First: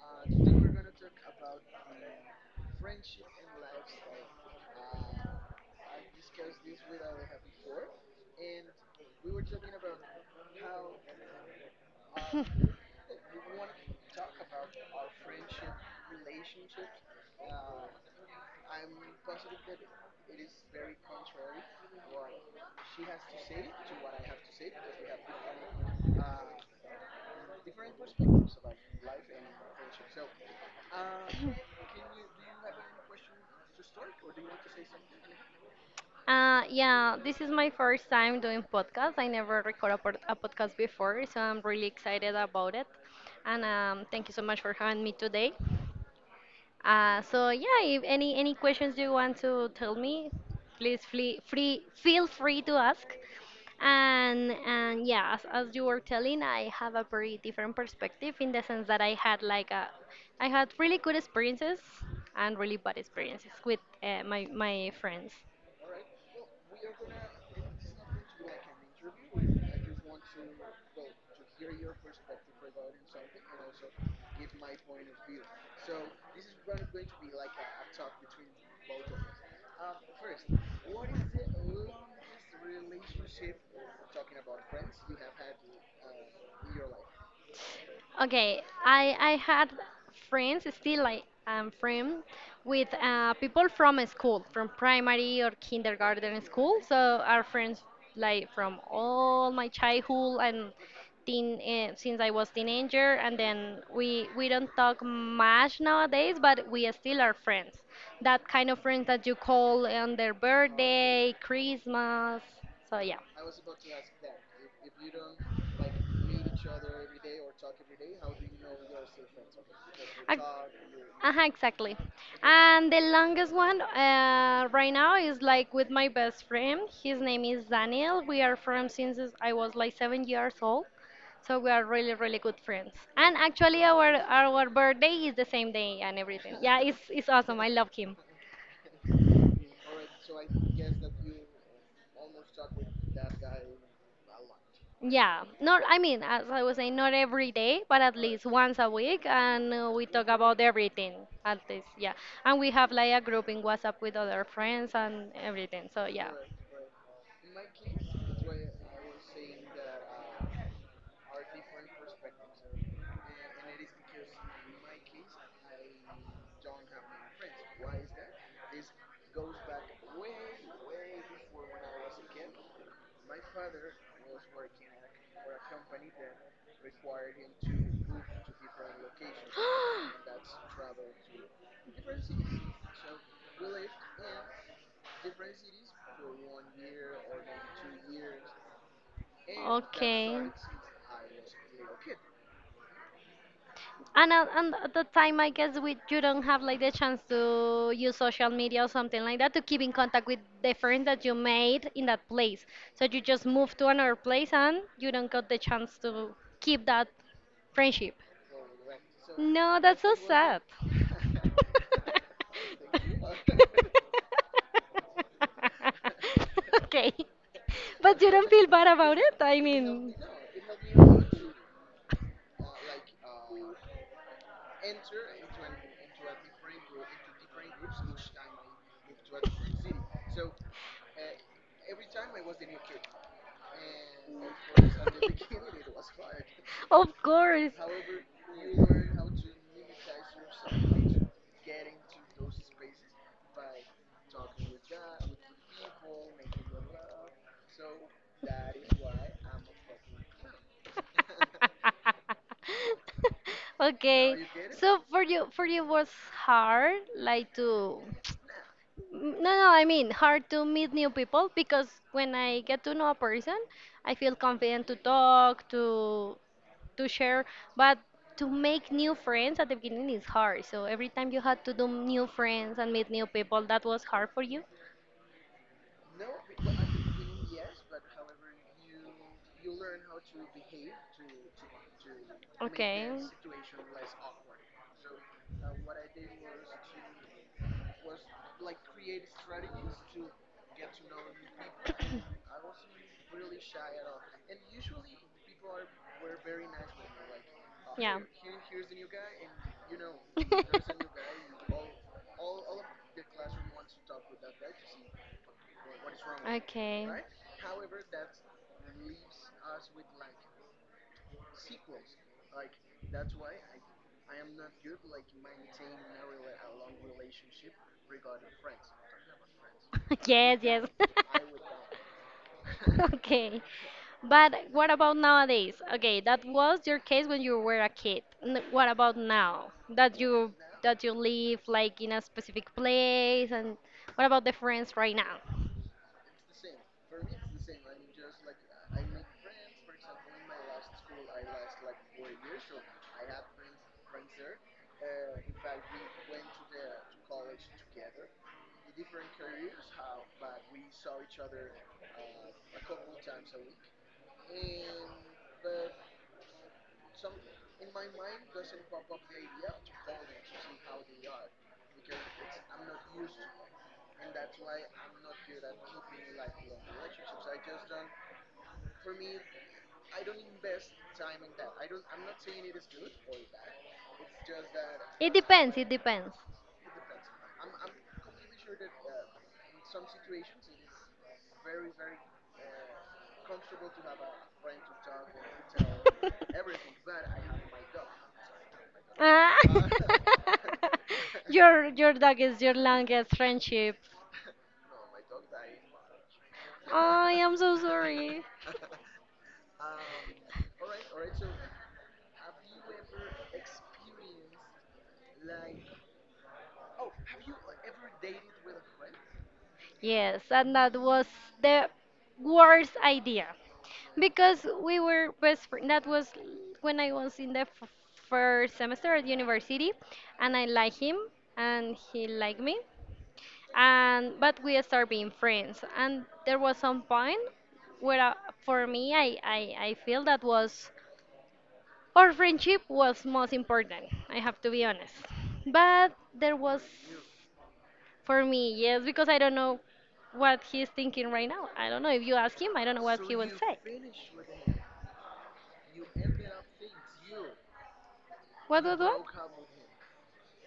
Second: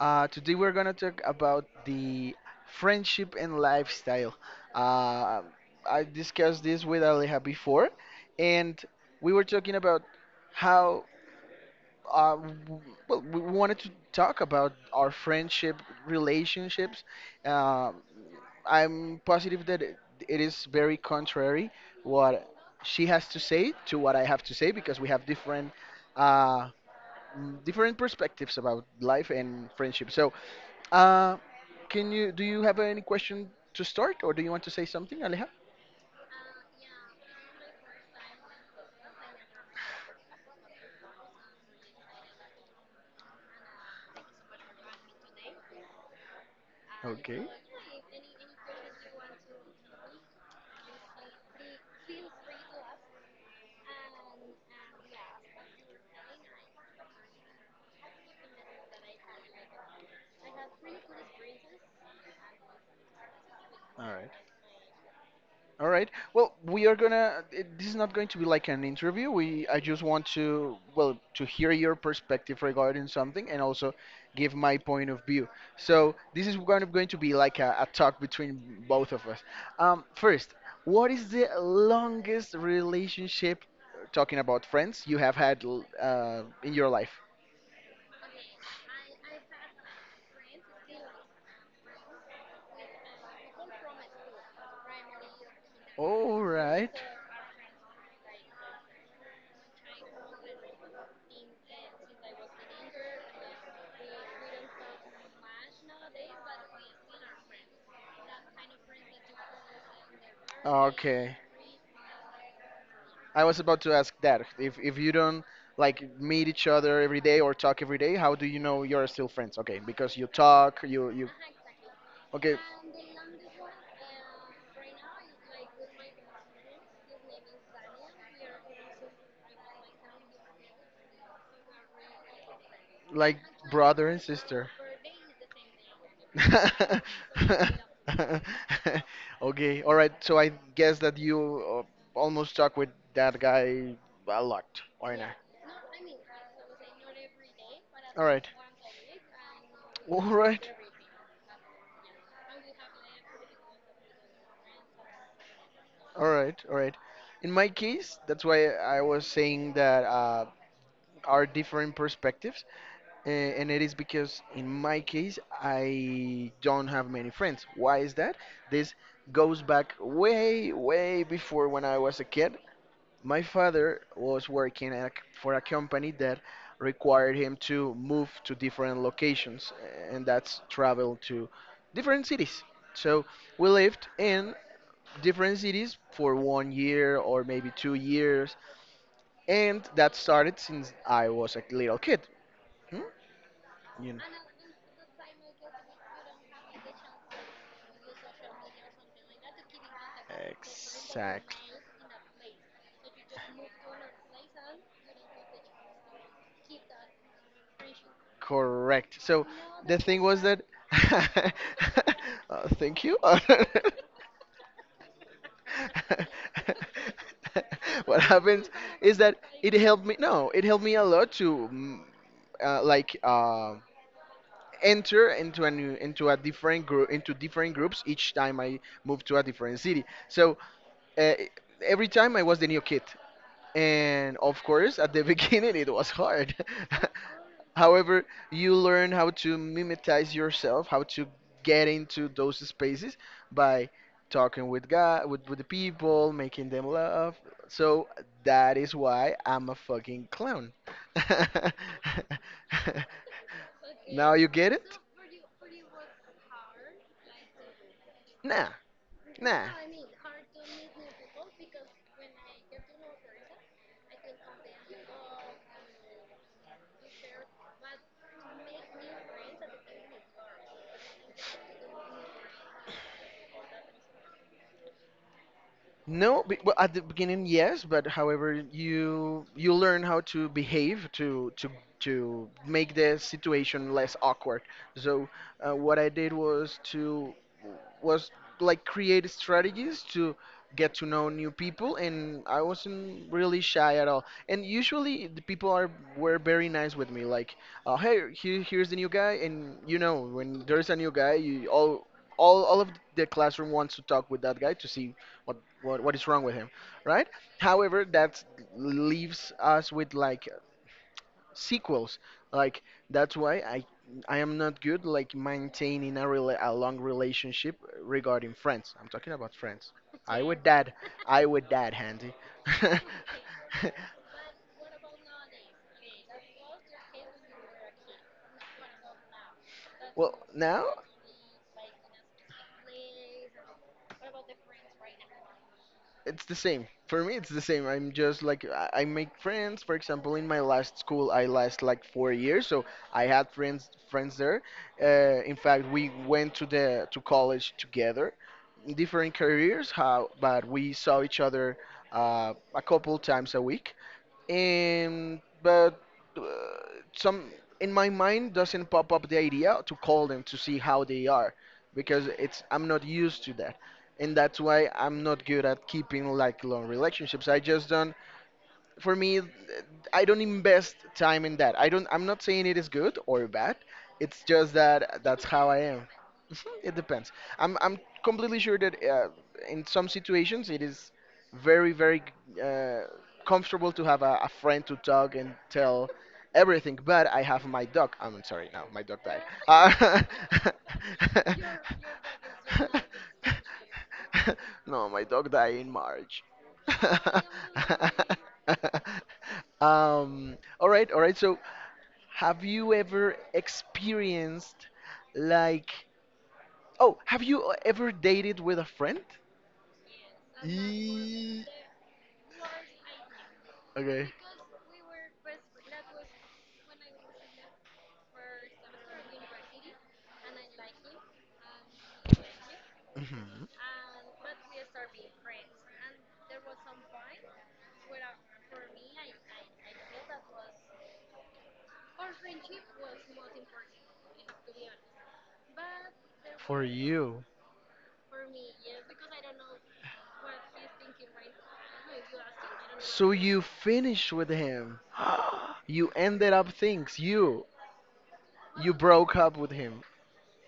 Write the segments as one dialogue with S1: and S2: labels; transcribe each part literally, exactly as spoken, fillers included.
S1: Uh, today we're gonna talk about the friendship and lifestyle. Uh, I discussed this with Aleja before, and we were talking about how uh, w- well, we wanted to talk about our friendship relationships. Um I'm positive that it, it is very contrary what she has to say to what I have to say because we have different uh, mm, different perspectives about life and friendship. So, uh, can you do you have any question to start, or do you want to say something, Aleja?
S2: Uh, yeah, this is my first time doing podcast. I never record a, pod- a podcast before, so I'm really excited about it. And um, thank you so much for having me today. Uh,
S1: Okay.
S2: so yeah, if any any questions you want to tell me, please free, free feel free to ask. And and yeah, as, as you were telling, I have a very different perspective in the sense that I had like a, I had really good experiences and really bad experiences with uh,
S1: All
S2: my my friends.
S1: All right. Well, we are gonna. It- This is not going to be like an interview. We. I just want to. Well, to hear your perspective regarding something, and also give my point of view. So this is kind of going to be like a, a talk between both of us. Um, first, what is the longest relationship, uh, talking about friends, you have had l- uh, in your life?
S2: Okay, I I had friends, still I am friend with uh, people from a school, from primary or
S1: All
S2: kindergarten school.
S1: right.
S2: So our friends like from all my childhood and teen, uh, since I was teenager, and then we we don't talk much nowadays, but we still are friends. That kind of friends that you call on their birthday,
S1: Okay.
S2: Christmas. So yeah.
S1: I was about to ask that. If if you don't like meet each other every day or talk every day, how do you know you're still friends? Okay, because you
S2: Ac-
S1: talk, you you
S2: Uh-huh, exactly.
S1: okay,
S2: And the longest one uh, right now is like with my best friend. His name is Daniel. We are friends since I was like seven years old. So we are really, really good friends. And
S1: like
S2: actually, our
S1: brother and
S2: our
S1: sister.
S2: birthday is the same day and everything. Yeah, it's it's awesome. I love him.
S1: Okay, all right. So I guess that you uh, almost talk with that guy a lot, or not?
S2: Yeah, not I mean, as I was saying, not every day, but at
S1: All
S2: least
S1: right.
S2: once a week, and uh, we
S1: All
S2: talk about
S1: right.
S2: everything. At least, yeah. And we have like a group in WhatsApp with other friends and everything. So
S1: All
S2: yeah.
S1: right, all right. In my case, that's why I was saying that uh, are different perspectives, a- and it is because in my case, I don't have many friends. Why is that? This goes back way, way before when I was a kid. My father was working at, for a company that required him to move to different locations, and that's travel to different cities. So we lived in different cities for one year or maybe two years, and that
S2: Okay.
S1: started since I was a little kid. Hmm? You know.
S2: And at, and at the time, I guess we you don't have like the chance to use social media or something like that to keep in contact with the friends that you
S1: Exactly.
S2: made in that place. So you just move to another place and you don't got the chance to keep that friendship.
S1: Correct. So
S2: No,
S1: the
S2: that's so
S1: thing was that.
S2: sad.
S1: uh, thank you.
S2: Okay.
S1: What
S2: But you don't feel
S1: happens
S2: bad
S1: is
S2: about
S1: that
S2: it? I
S1: it helped
S2: mean.
S1: me. No, it helped me a lot to, mm, uh, like, uh, enter into a new into a different group into different groups each time I moved to a different city. So uh, every time I was the new kid, and of course at the beginning it was hard.
S2: Of course.
S1: However, you learn how to mimetize yourself, how to get into those spaces by talking with God, with, with the people, making them laugh. So that is why I'm a fucking clown. Now
S2: Okay.
S1: you get it?
S2: So for you, for you was hard, like to.
S1: Nah,
S2: No,
S1: nah.
S2: no, I mean hard to meet new people because when I get to know a person, I feel confident to talk, to to share, but to make new friends at the beginning is hard. So every time you had to do new friends and meet new people, that was hard for you.
S1: No, be- well, at the beginning, yes, but however, you you learn how to behave to to to make the situation less awkward. So uh, what I did was to was like create strategies to get to know new people, and I wasn't really shy at all. And usually the people are were very nice with me, like, uh, hey, here, here's the new guy, and you know when there's a new guy, you all all all of the classroom wants to talk with that guy to see what what what is wrong with
S2: wrong
S1: him,
S2: okay.
S1: right? However, that leaves us with like sequels. Like that's why I I am not good like maintaining a rela a long relationship regarding friends. I'm talking about friends. I
S2: Yes,
S1: would
S2: yes.
S1: dad. I would dad, Handy.
S2: Okay. But what about nowadays? Okay, that was your case when you were a kid. N- What about now? That
S1: Well,
S2: you
S1: now
S2: that you live like in a specific place and what about the friends right now?
S1: it's the same. For me, it's the same. I'm just like, I I make friends. For example, in my last school, I last like four years, so I had friends friends there. Uh, in fact, we went to the to college together, different careers, how, but we saw each other uh, a couple times a week and but uh, some in my mind doesn't pop up the idea to call them to see how they are because it's I'm not used to that and that's why I'm not good at keeping like long relationships. I just don't, for me, I don't invest time in that. I don't, I'm not saying it is good or bad, it's just that
S2: It
S1: that's how
S2: depends,
S1: I
S2: it
S1: am.
S2: depends.
S1: Mhm, it depends. I'm i'm completely sure that uh, in some situations it is very very uh, comfortable to have a, a friend to talk and tell everything, but I have my dog. I'm sorry, now my dog died.
S2: Ah.
S1: Uh,
S2: your your dog is your longest friendship.
S1: no, my dog died in March.
S2: I am so sorry.
S1: Um, all right, all right. So, have you ever experienced like oh, have you ever dated with a friend?
S2: Yes, and that was
S1: Ye-
S2: the worst idea
S1: Okay.
S2: because we were best friend. That was when I was in the f- first semester at university, and I liked him, and he liked me.
S1: Mhm.
S2: And but we start being friends and there was some point where uh, for me I, I i feel that was our friendship was most important. I have to be honest, but there
S1: For
S2: was
S1: you.
S2: for me yes because I don't know what he's thinking right now. I don't know if you ask him. I don't know what
S1: So
S2: he will
S1: you
S2: say.
S1: finished with him. You ended up things. You
S2: what
S1: you
S2: what what
S1: broke up with him.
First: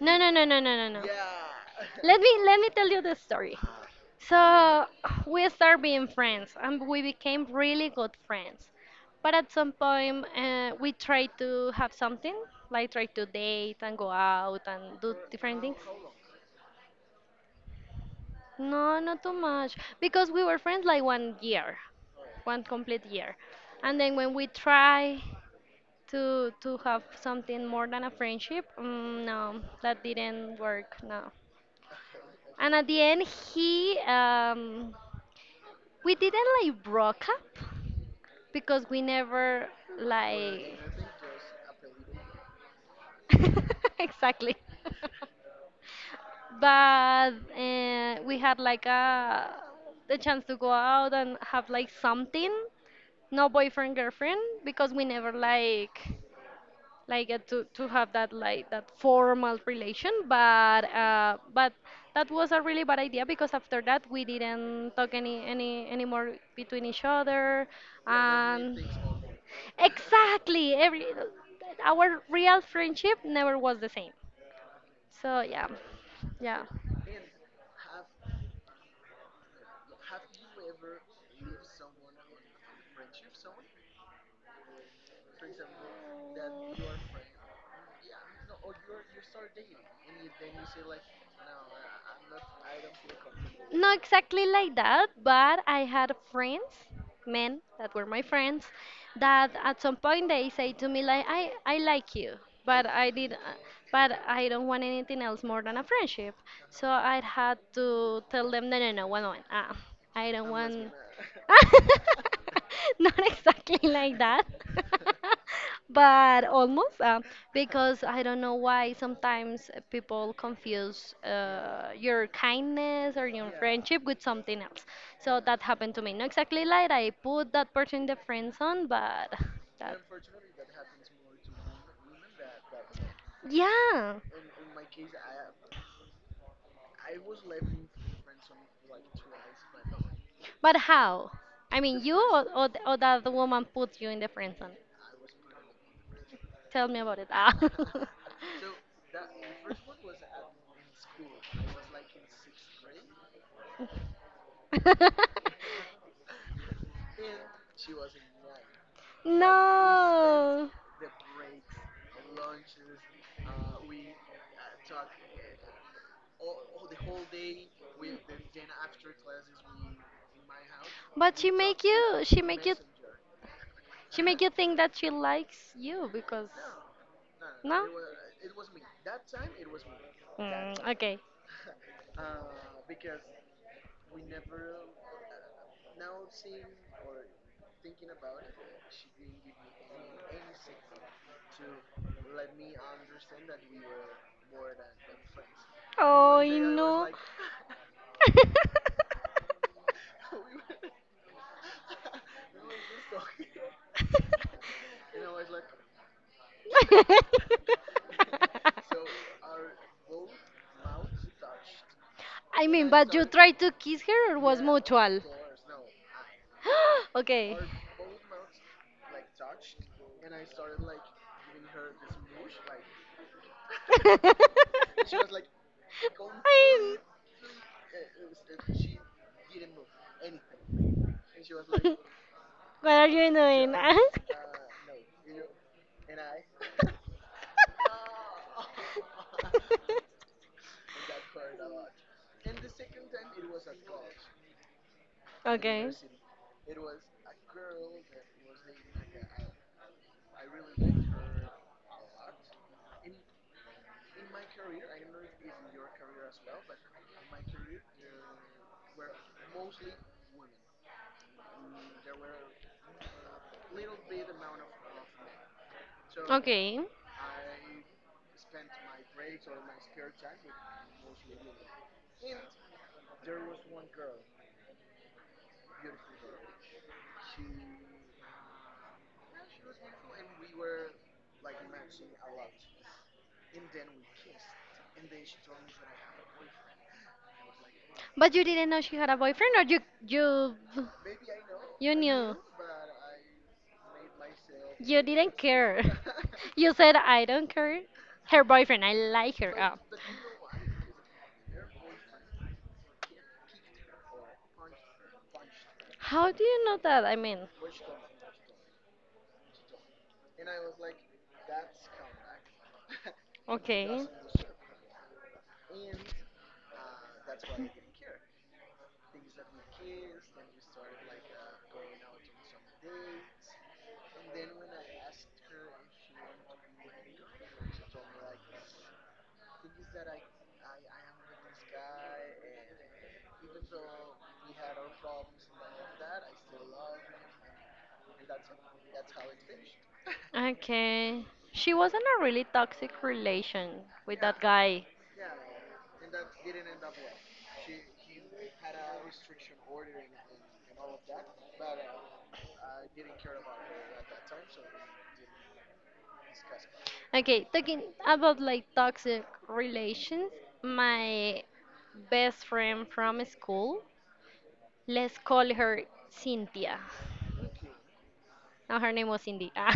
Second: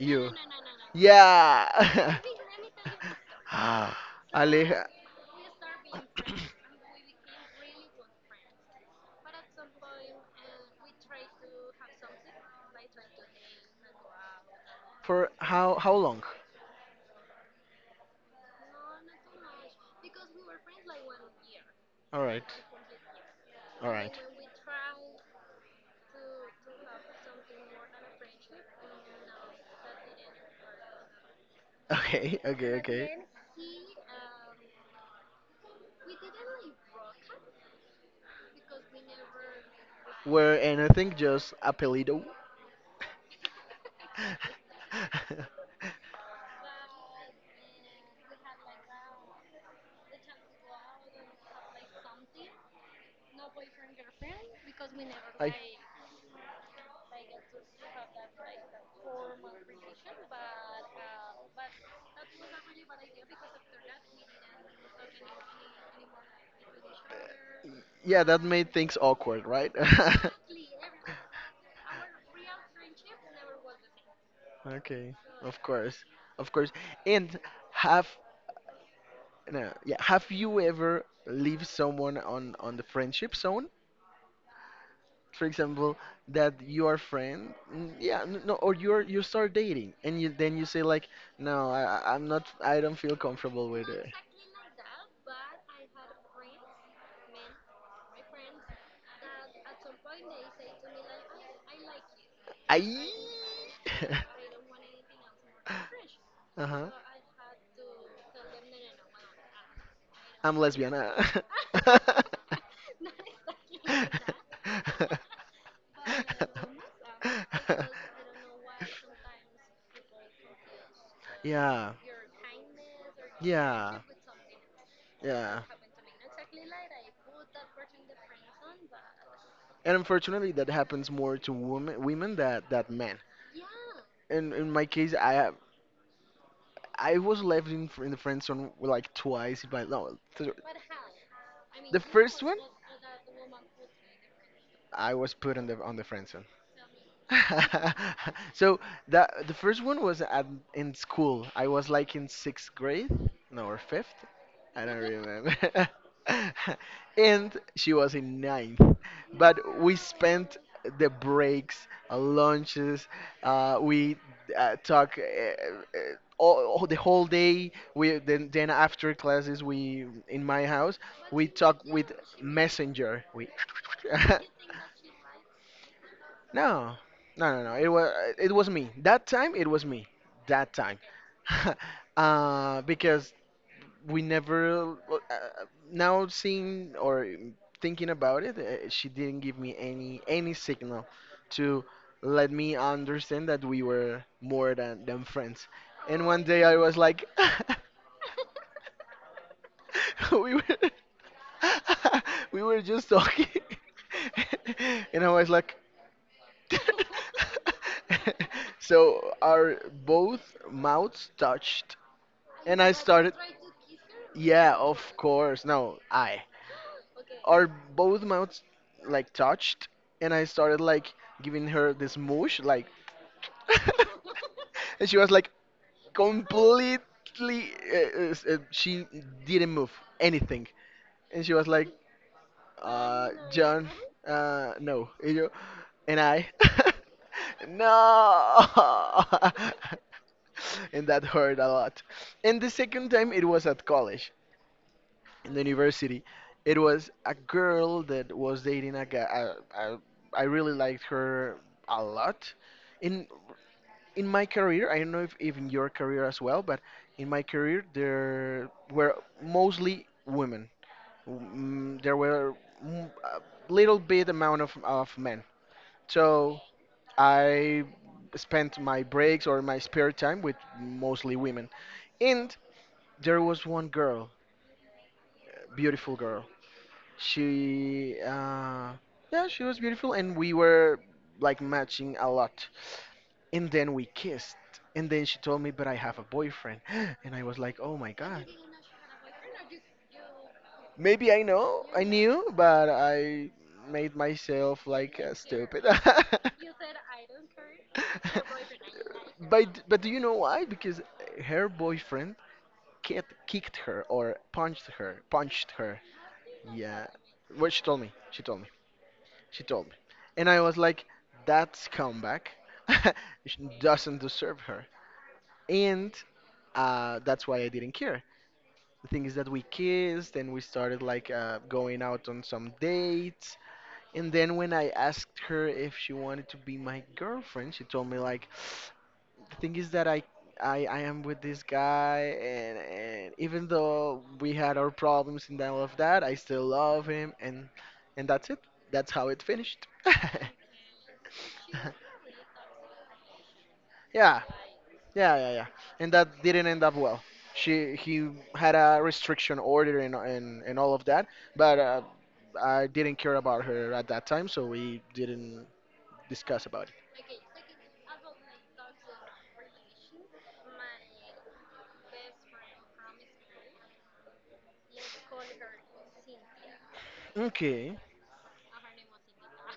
S2: no no no no no no no
S1: Yeah.
S2: let me let me tell you the story.
S1: Ah.
S2: So
S1: Aleja
S2: we start being friends, and we became really good friends. But at some point, uh, we tried to have something, like try to date and go out and do
S1: for
S2: different
S1: how
S2: things.
S1: how long?
S2: No, not too much, because we were friends like one year,
S1: All right.
S2: one complete year,
S1: All
S2: and
S1: right.
S2: then when we try to to have something more than a friendship, mm, no, that didn't work. No,
S1: Okay, okay,
S2: and at the
S1: okay.
S2: end, he um, we didn't like broke up because we never
S1: Were
S2: like
S1: anything just apelido?
S2: exactly but uh, we had like a the chance to go out and have like something, no boyfriend girlfriend, because we never
S1: I,
S2: like like uh, to to have that like that formal relation but uh but that was a really bad idea because after that we didn't talk any any anymore between each other.
S1: yeah, that made
S2: And
S1: things awkward, right?
S2: exactly every our real friendship never was the same,
S1: Okay,
S2: so
S1: of
S2: yeah,
S1: course, of
S2: yeah.
S1: course. And have No, yeah. Have you ever leave someone on on the friendship zone? For example, that you are friend, mm, yeah, n- no, or you're you start dating, and you then you say like, no, I I- I'm not, I don't feel comfortable with
S2: Not that.
S1: it.
S2: Exactly like that, but I had friends, men that were my friends, that at some point they say to me like, I, I like you, but I
S1: I.
S2: did, but I don't want anything else more than a friendship.
S1: Uh-huh.
S2: So Uh-huh. I had to tell them, no, no, no, one moment, uh, I don't
S1: I'm
S2: want.
S1: lesbian. uh.
S2: Not exactly like that. But almost uh, because I don't know why sometimes people confuse uh,
S1: Yeah.
S2: your kindness or your
S1: Yeah.
S2: friendship with something else. So
S1: Yeah.
S2: that happened to me. Not exactly like I put that person in the friend zone, but
S1: And
S2: that.
S1: unfortunately, that happens more to women, women that that men.
S2: Yeah,
S1: In in my case, I have I was left in fr- in the friend zone like twice. By no, th-
S2: but how? I mean,
S1: the
S2: you
S1: first
S2: or,
S1: one,
S2: or, th- or that the woman put you in the friend zone?
S1: I was put on the on the friend
S2: Tell me about it. Ah.
S1: so that the first one was at in school. I was like in sixth grade, no, or fifth. I don't remember. And she was in ninth. But we spent
S2: No.
S1: the breaks, uh, lunches. Uh, we uh, talk uh, uh, all, all- the whole day. We then then after classes, we in my house
S2: But
S1: we
S2: she
S1: talk
S2: make
S1: with
S2: you she make you
S1: messenger. We
S2: she make you think that she likes you because
S1: no, no, no, no.
S2: no?
S1: It was it was me. That time it was me. That
S2: Mm,
S1: time,
S2: okay.
S1: uh, because we never. Well, Uh, now seeing or thinking about it, uh, she didn't give me any any signal to let me understand that we were more than than friends. And
S2: Oh,
S1: one
S2: I
S1: day I was
S2: know.
S1: like, we were we were just talking, and I was like, so our both mouths touched,
S2: I
S1: and
S2: mean,
S1: I
S2: but you
S1: started.
S2: tried to kiss her or was
S1: Yeah, of
S2: mutual?
S1: course. No, I.
S2: Okay.
S1: Our both mouths like touched, and I started like giving her this mush, like, and
S2: And
S1: she
S2: she
S1: was
S2: was like,
S1: like
S2: "Go I'm- on."
S1: completely. Uh, uh, s- uh, she didn't move anything,
S2: And
S1: and she
S2: she was
S1: was
S2: like,
S1: like,
S2: what are
S1: uh,
S2: you doing?
S1: John,
S2: uh, "No,
S1: uh, no.
S2: you
S1: And I, no! And that hurt a lot. And the second time it was at college, in the
S2: okay. University."
S1: university. It was a girl that was dating a guy. I, I, I really liked her a lot. In in my career, I don't know if, if in your career as well, but in my career there were mostly women. Mm, there were mm, a little bit amount of, of men.
S2: So
S1: So
S2: okay.
S1: I spent my breaks or my spare time with mostly women. And there was one girl, beautiful girl. She, uh, yeah, she was beautiful, and we were like matching a lot. And then we kissed. And then she told me, but I have a boyfriend. And I was like, oh my
S2: But you
S1: God.
S2: didn't know she had a boyfriend, or you you
S1: Maybe I know,
S2: you
S1: I
S2: knew.
S1: knew, but I made myself
S2: You
S1: like uh,
S2: didn't
S1: stupid.
S2: care. You said I don't care. Her boyfriend, I like
S1: but
S2: her.
S1: but do you know why? Because her boyfriend ki- kicked her or punched her.
S2: Oh.
S1: Punched her.
S2: How do you know that?
S1: Yeah.
S2: I mean,
S1: Well, she told me. She told me. She told me. And I was like, that's comeback. She
S2: okay.
S1: doesn't deserve her. And uh, that's why I didn't care. The thing is that we kissed and we started like uh, going out on some dates. And then when I asked her if she wanted to be my girlfriend, she told me like, the thing is that I, I, I am with this guy, and, and even though we had our problems and all of that, I still love him, and and that's it. That's how it finished.
S2: Okay. She was in a really toxic relation with
S1: Yeah,
S2: that guy.
S1: yeah, yeah, yeah. And that didn't end up well. She he had a restriction order and and, and all of that, but uh, I didn't care about her at that time, so we didn't discuss about
S2: Okay, talking about like toxic relations, my best friend from school, let's call her Cynthia.
S1: it. Okay.
S2: No, her name was Cindy. Ah.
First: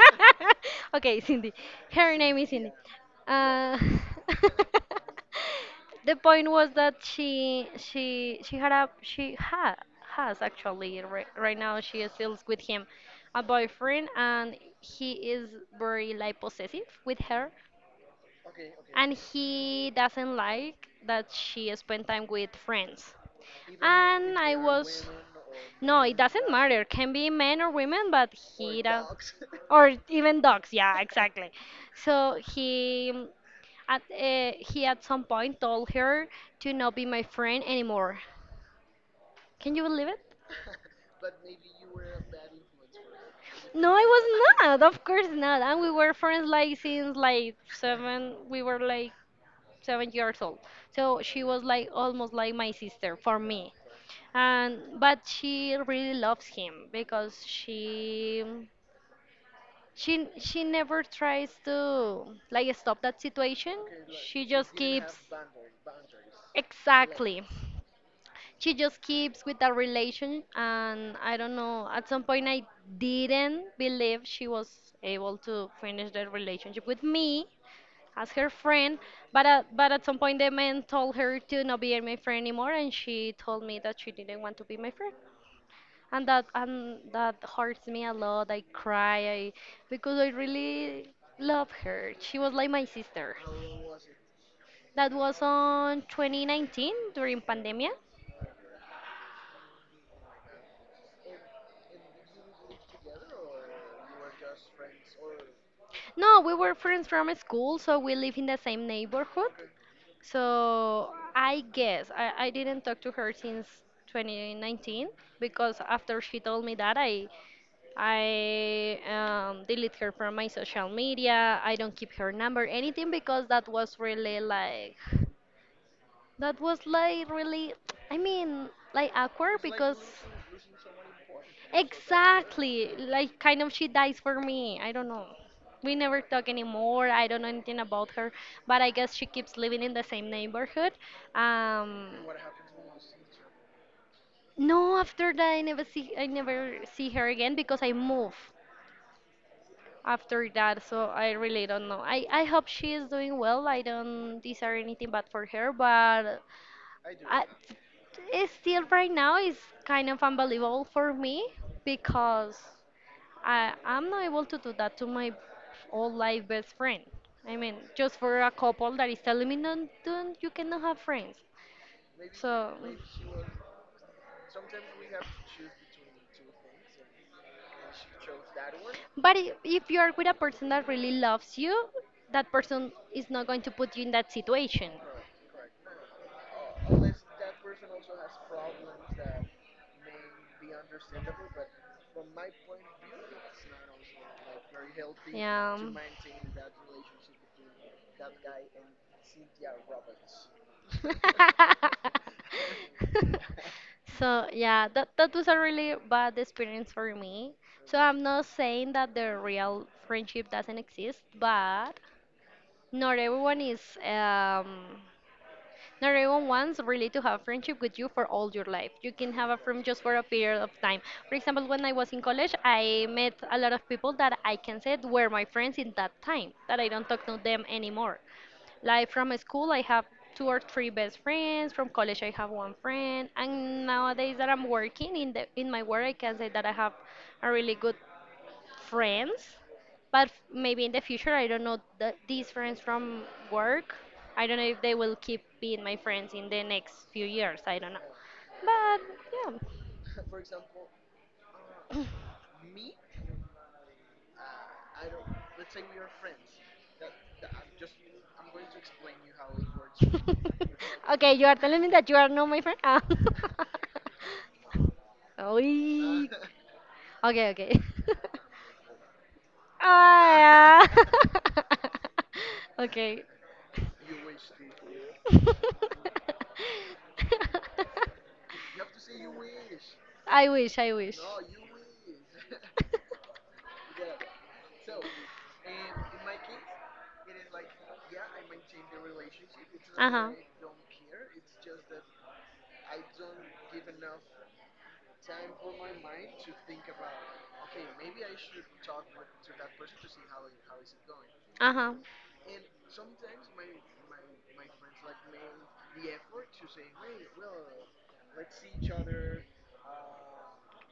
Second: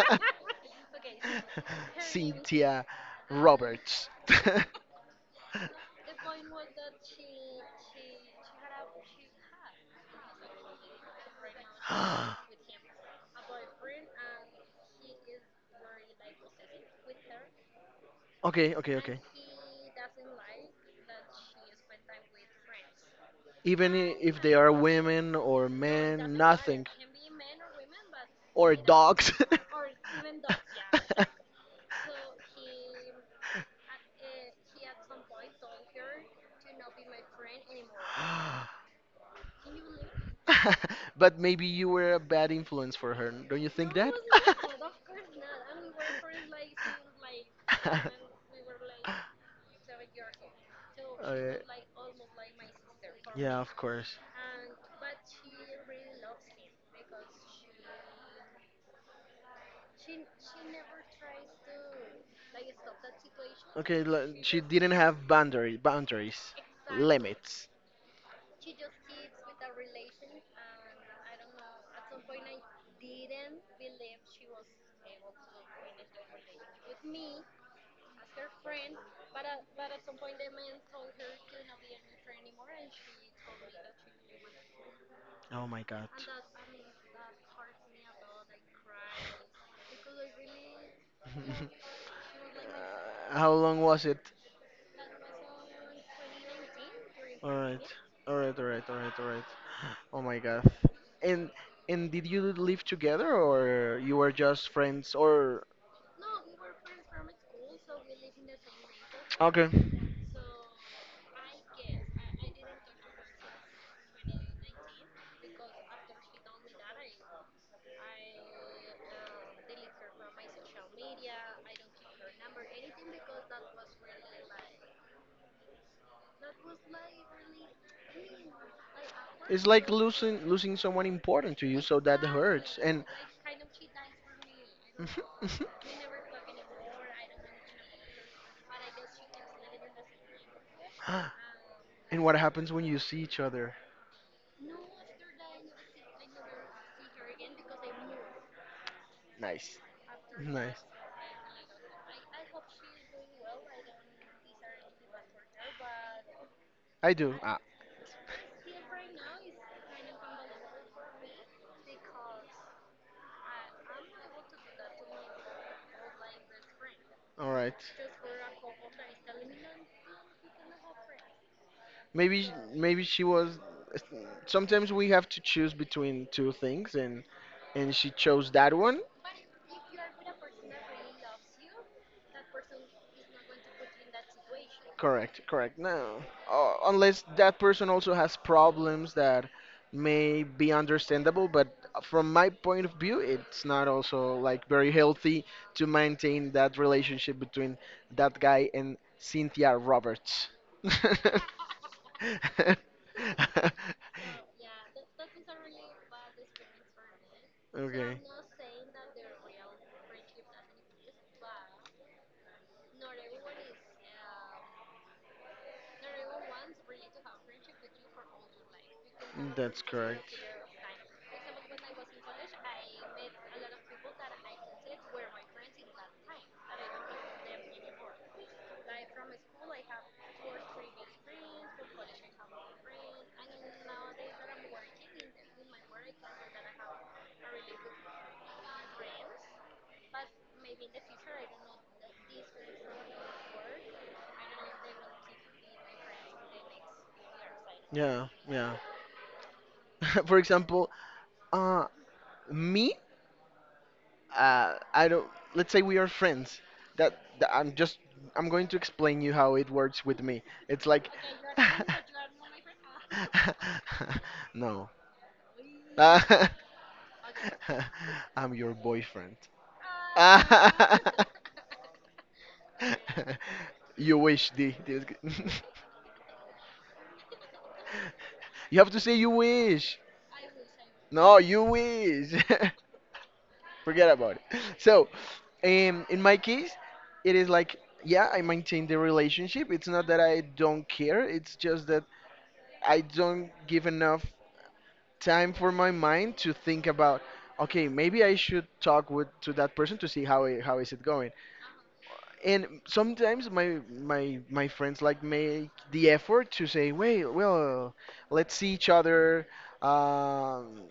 S2: Okay, Cindy. Her name is Cindy.
S1: Cynthia
S2: Uh,
S1: Roberts.
S2: the point was that she she she had a she ha, has actually right, right now she is still with him, a boyfriend, and he is very like possessive with her
S1: Okay, okay,
S2: and
S1: okay.
S2: he doesn't like that she spend time with friends.
S1: Even i-
S2: And
S1: if they
S2: I
S1: are
S2: was,
S1: women or
S2: no, it men
S1: men,
S2: doesn't that matter.
S1: nothing.
S2: Can be men or women, but or
S1: Or
S2: he does,
S1: dogs.
S2: or even dogs. Yeah, exactly. So he mm, at uh, he at some point told her to not be my friend anymore. Can you believe it?
S1: But maybe you were a bad influence for her. Don't you
S2: No,
S1: think
S2: I
S1: that?
S2: was not. Of course not. And we were friends like since like seven. We were like seven years old. So she
S1: Okay.
S2: was like almost like my sister for
S1: Yeah,
S2: me.
S1: of course.
S2: And but she really loves him because she she she never tries to like stop that situation.
S1: Okay,
S2: She
S1: li- she
S2: just
S1: didn't
S2: keeps
S1: have boundary, boundaries,
S2: exactly.
S1: limits.
S2: She just keeps with that relation, and I don't know. At some point, I didn't believe she was able to finish that relationship with me as her friend, but at, but at some point the man told her to not be my friend anymore, and she told me that she didn't want to be my friend,
S1: Oh my god.
S2: and that and that hurts me a lot. I cry, I because I really love her. She was like my sister.
S1: Uh, how long was it?
S2: That was on twenty nineteen during
S1: All right,
S2: pandemia.
S1: all right, all right, all right, all right. Oh my God. And and did you live together or you were just friends or
S2: No, we were friends from school, so we live in the same neighborhood.
S1: okay.
S2: So I guess I, I didn't talk to her since twenty nineteen because after she told me that I I um, delete her from my social media. I don't keep her number, anything because that was really like that was like really I mean like awkward
S1: It's like
S2: because
S1: losing losing someone important to you, so that hurts.
S2: exactly.
S1: And
S2: Like kind of she dies for me. I don't know. We never talk anymore. I don't know anything about her, but I guess she keeps living in the same neighborhood. Um,
S1: and what happens when you see each other?
S2: No, after that I never see I never see her again because I move
S1: Nice.
S2: after that,
S1: Nice.
S2: so I really don't know. I I hope she is doing well. I don't desire anything bad for her, but
S1: I do.
S2: I,
S1: Ah,
S2: it's still right now is kind of unbelievable for me because I, I'm not able to do that to my old life best friend.
S1: all
S2: I
S1: right.
S2: mean, just for a couple that is telling me, no, don't, you cannot have friends.
S1: Maybe sh-
S2: So,
S1: maybe she was. Sometimes we have to choose between two things, and and she chose that one.
S2: but i- if you are with a person that really loves you, that person is not going to put you in that situation.
S1: Correct, correct. No, uh, unless that person also has problems that may be understandable, but from my point of view, it's not also like very healthy
S2: Yeah.
S1: to maintain that relationship between that guy and Cynthia Roberts.
S2: So yeah, that that was a really bad experience for me. So
S1: Okay.
S2: I'm not saying that the real friendship doesn't exist, but not everyone is um not everyone wants really to have friendship with you for all your life. You can have a friend
S1: That's
S2: just for a
S1: correct.
S2: period of time. For example, when I was in college, I met a lot of people that I can say were my friends in that time, that I don't talk to them anymore. Like from school, I have two or three best friends. From college, I have one friend. And nowadays that I'm working in the in my work, I can say that I have a really good friends, but maybe in the future, I don't know the, these friends from work. I don't know if they will keep being my friends in the next few years. I don't
S1: Don't
S2: know.
S1: know. Yeah,
S2: But yeah.
S1: yeah. For example, uh, me, uh, I don't. Let's say we are friends. That, that I'm just. I'm going to explain you how it works with me. It's like.
S2: Okay, you are telling me that you are not my friend? Ah.
S1: But you are not my
S2: Oy.
S1: friend. Ah. No.
S2: Okay, okay.
S1: Okay. I'm your boyfriend.
S2: Ah, okay.
S1: You wish, D. D- You have to say you wish.
S2: I wish, I wish.
S1: No, you wish. Forget about it. So, um, in my case, it is like, yeah, I maintain the relationship. It's not
S2: Uh
S1: that
S2: huh.
S1: I don't care. It's just that I don't give enough time for my mind to think about, okay, maybe I should talk with to that person to see how i- how is it going.
S2: Uh huh.
S1: And sometimes my my my friends like make the effort to say, "Wait, well, let's see each other um,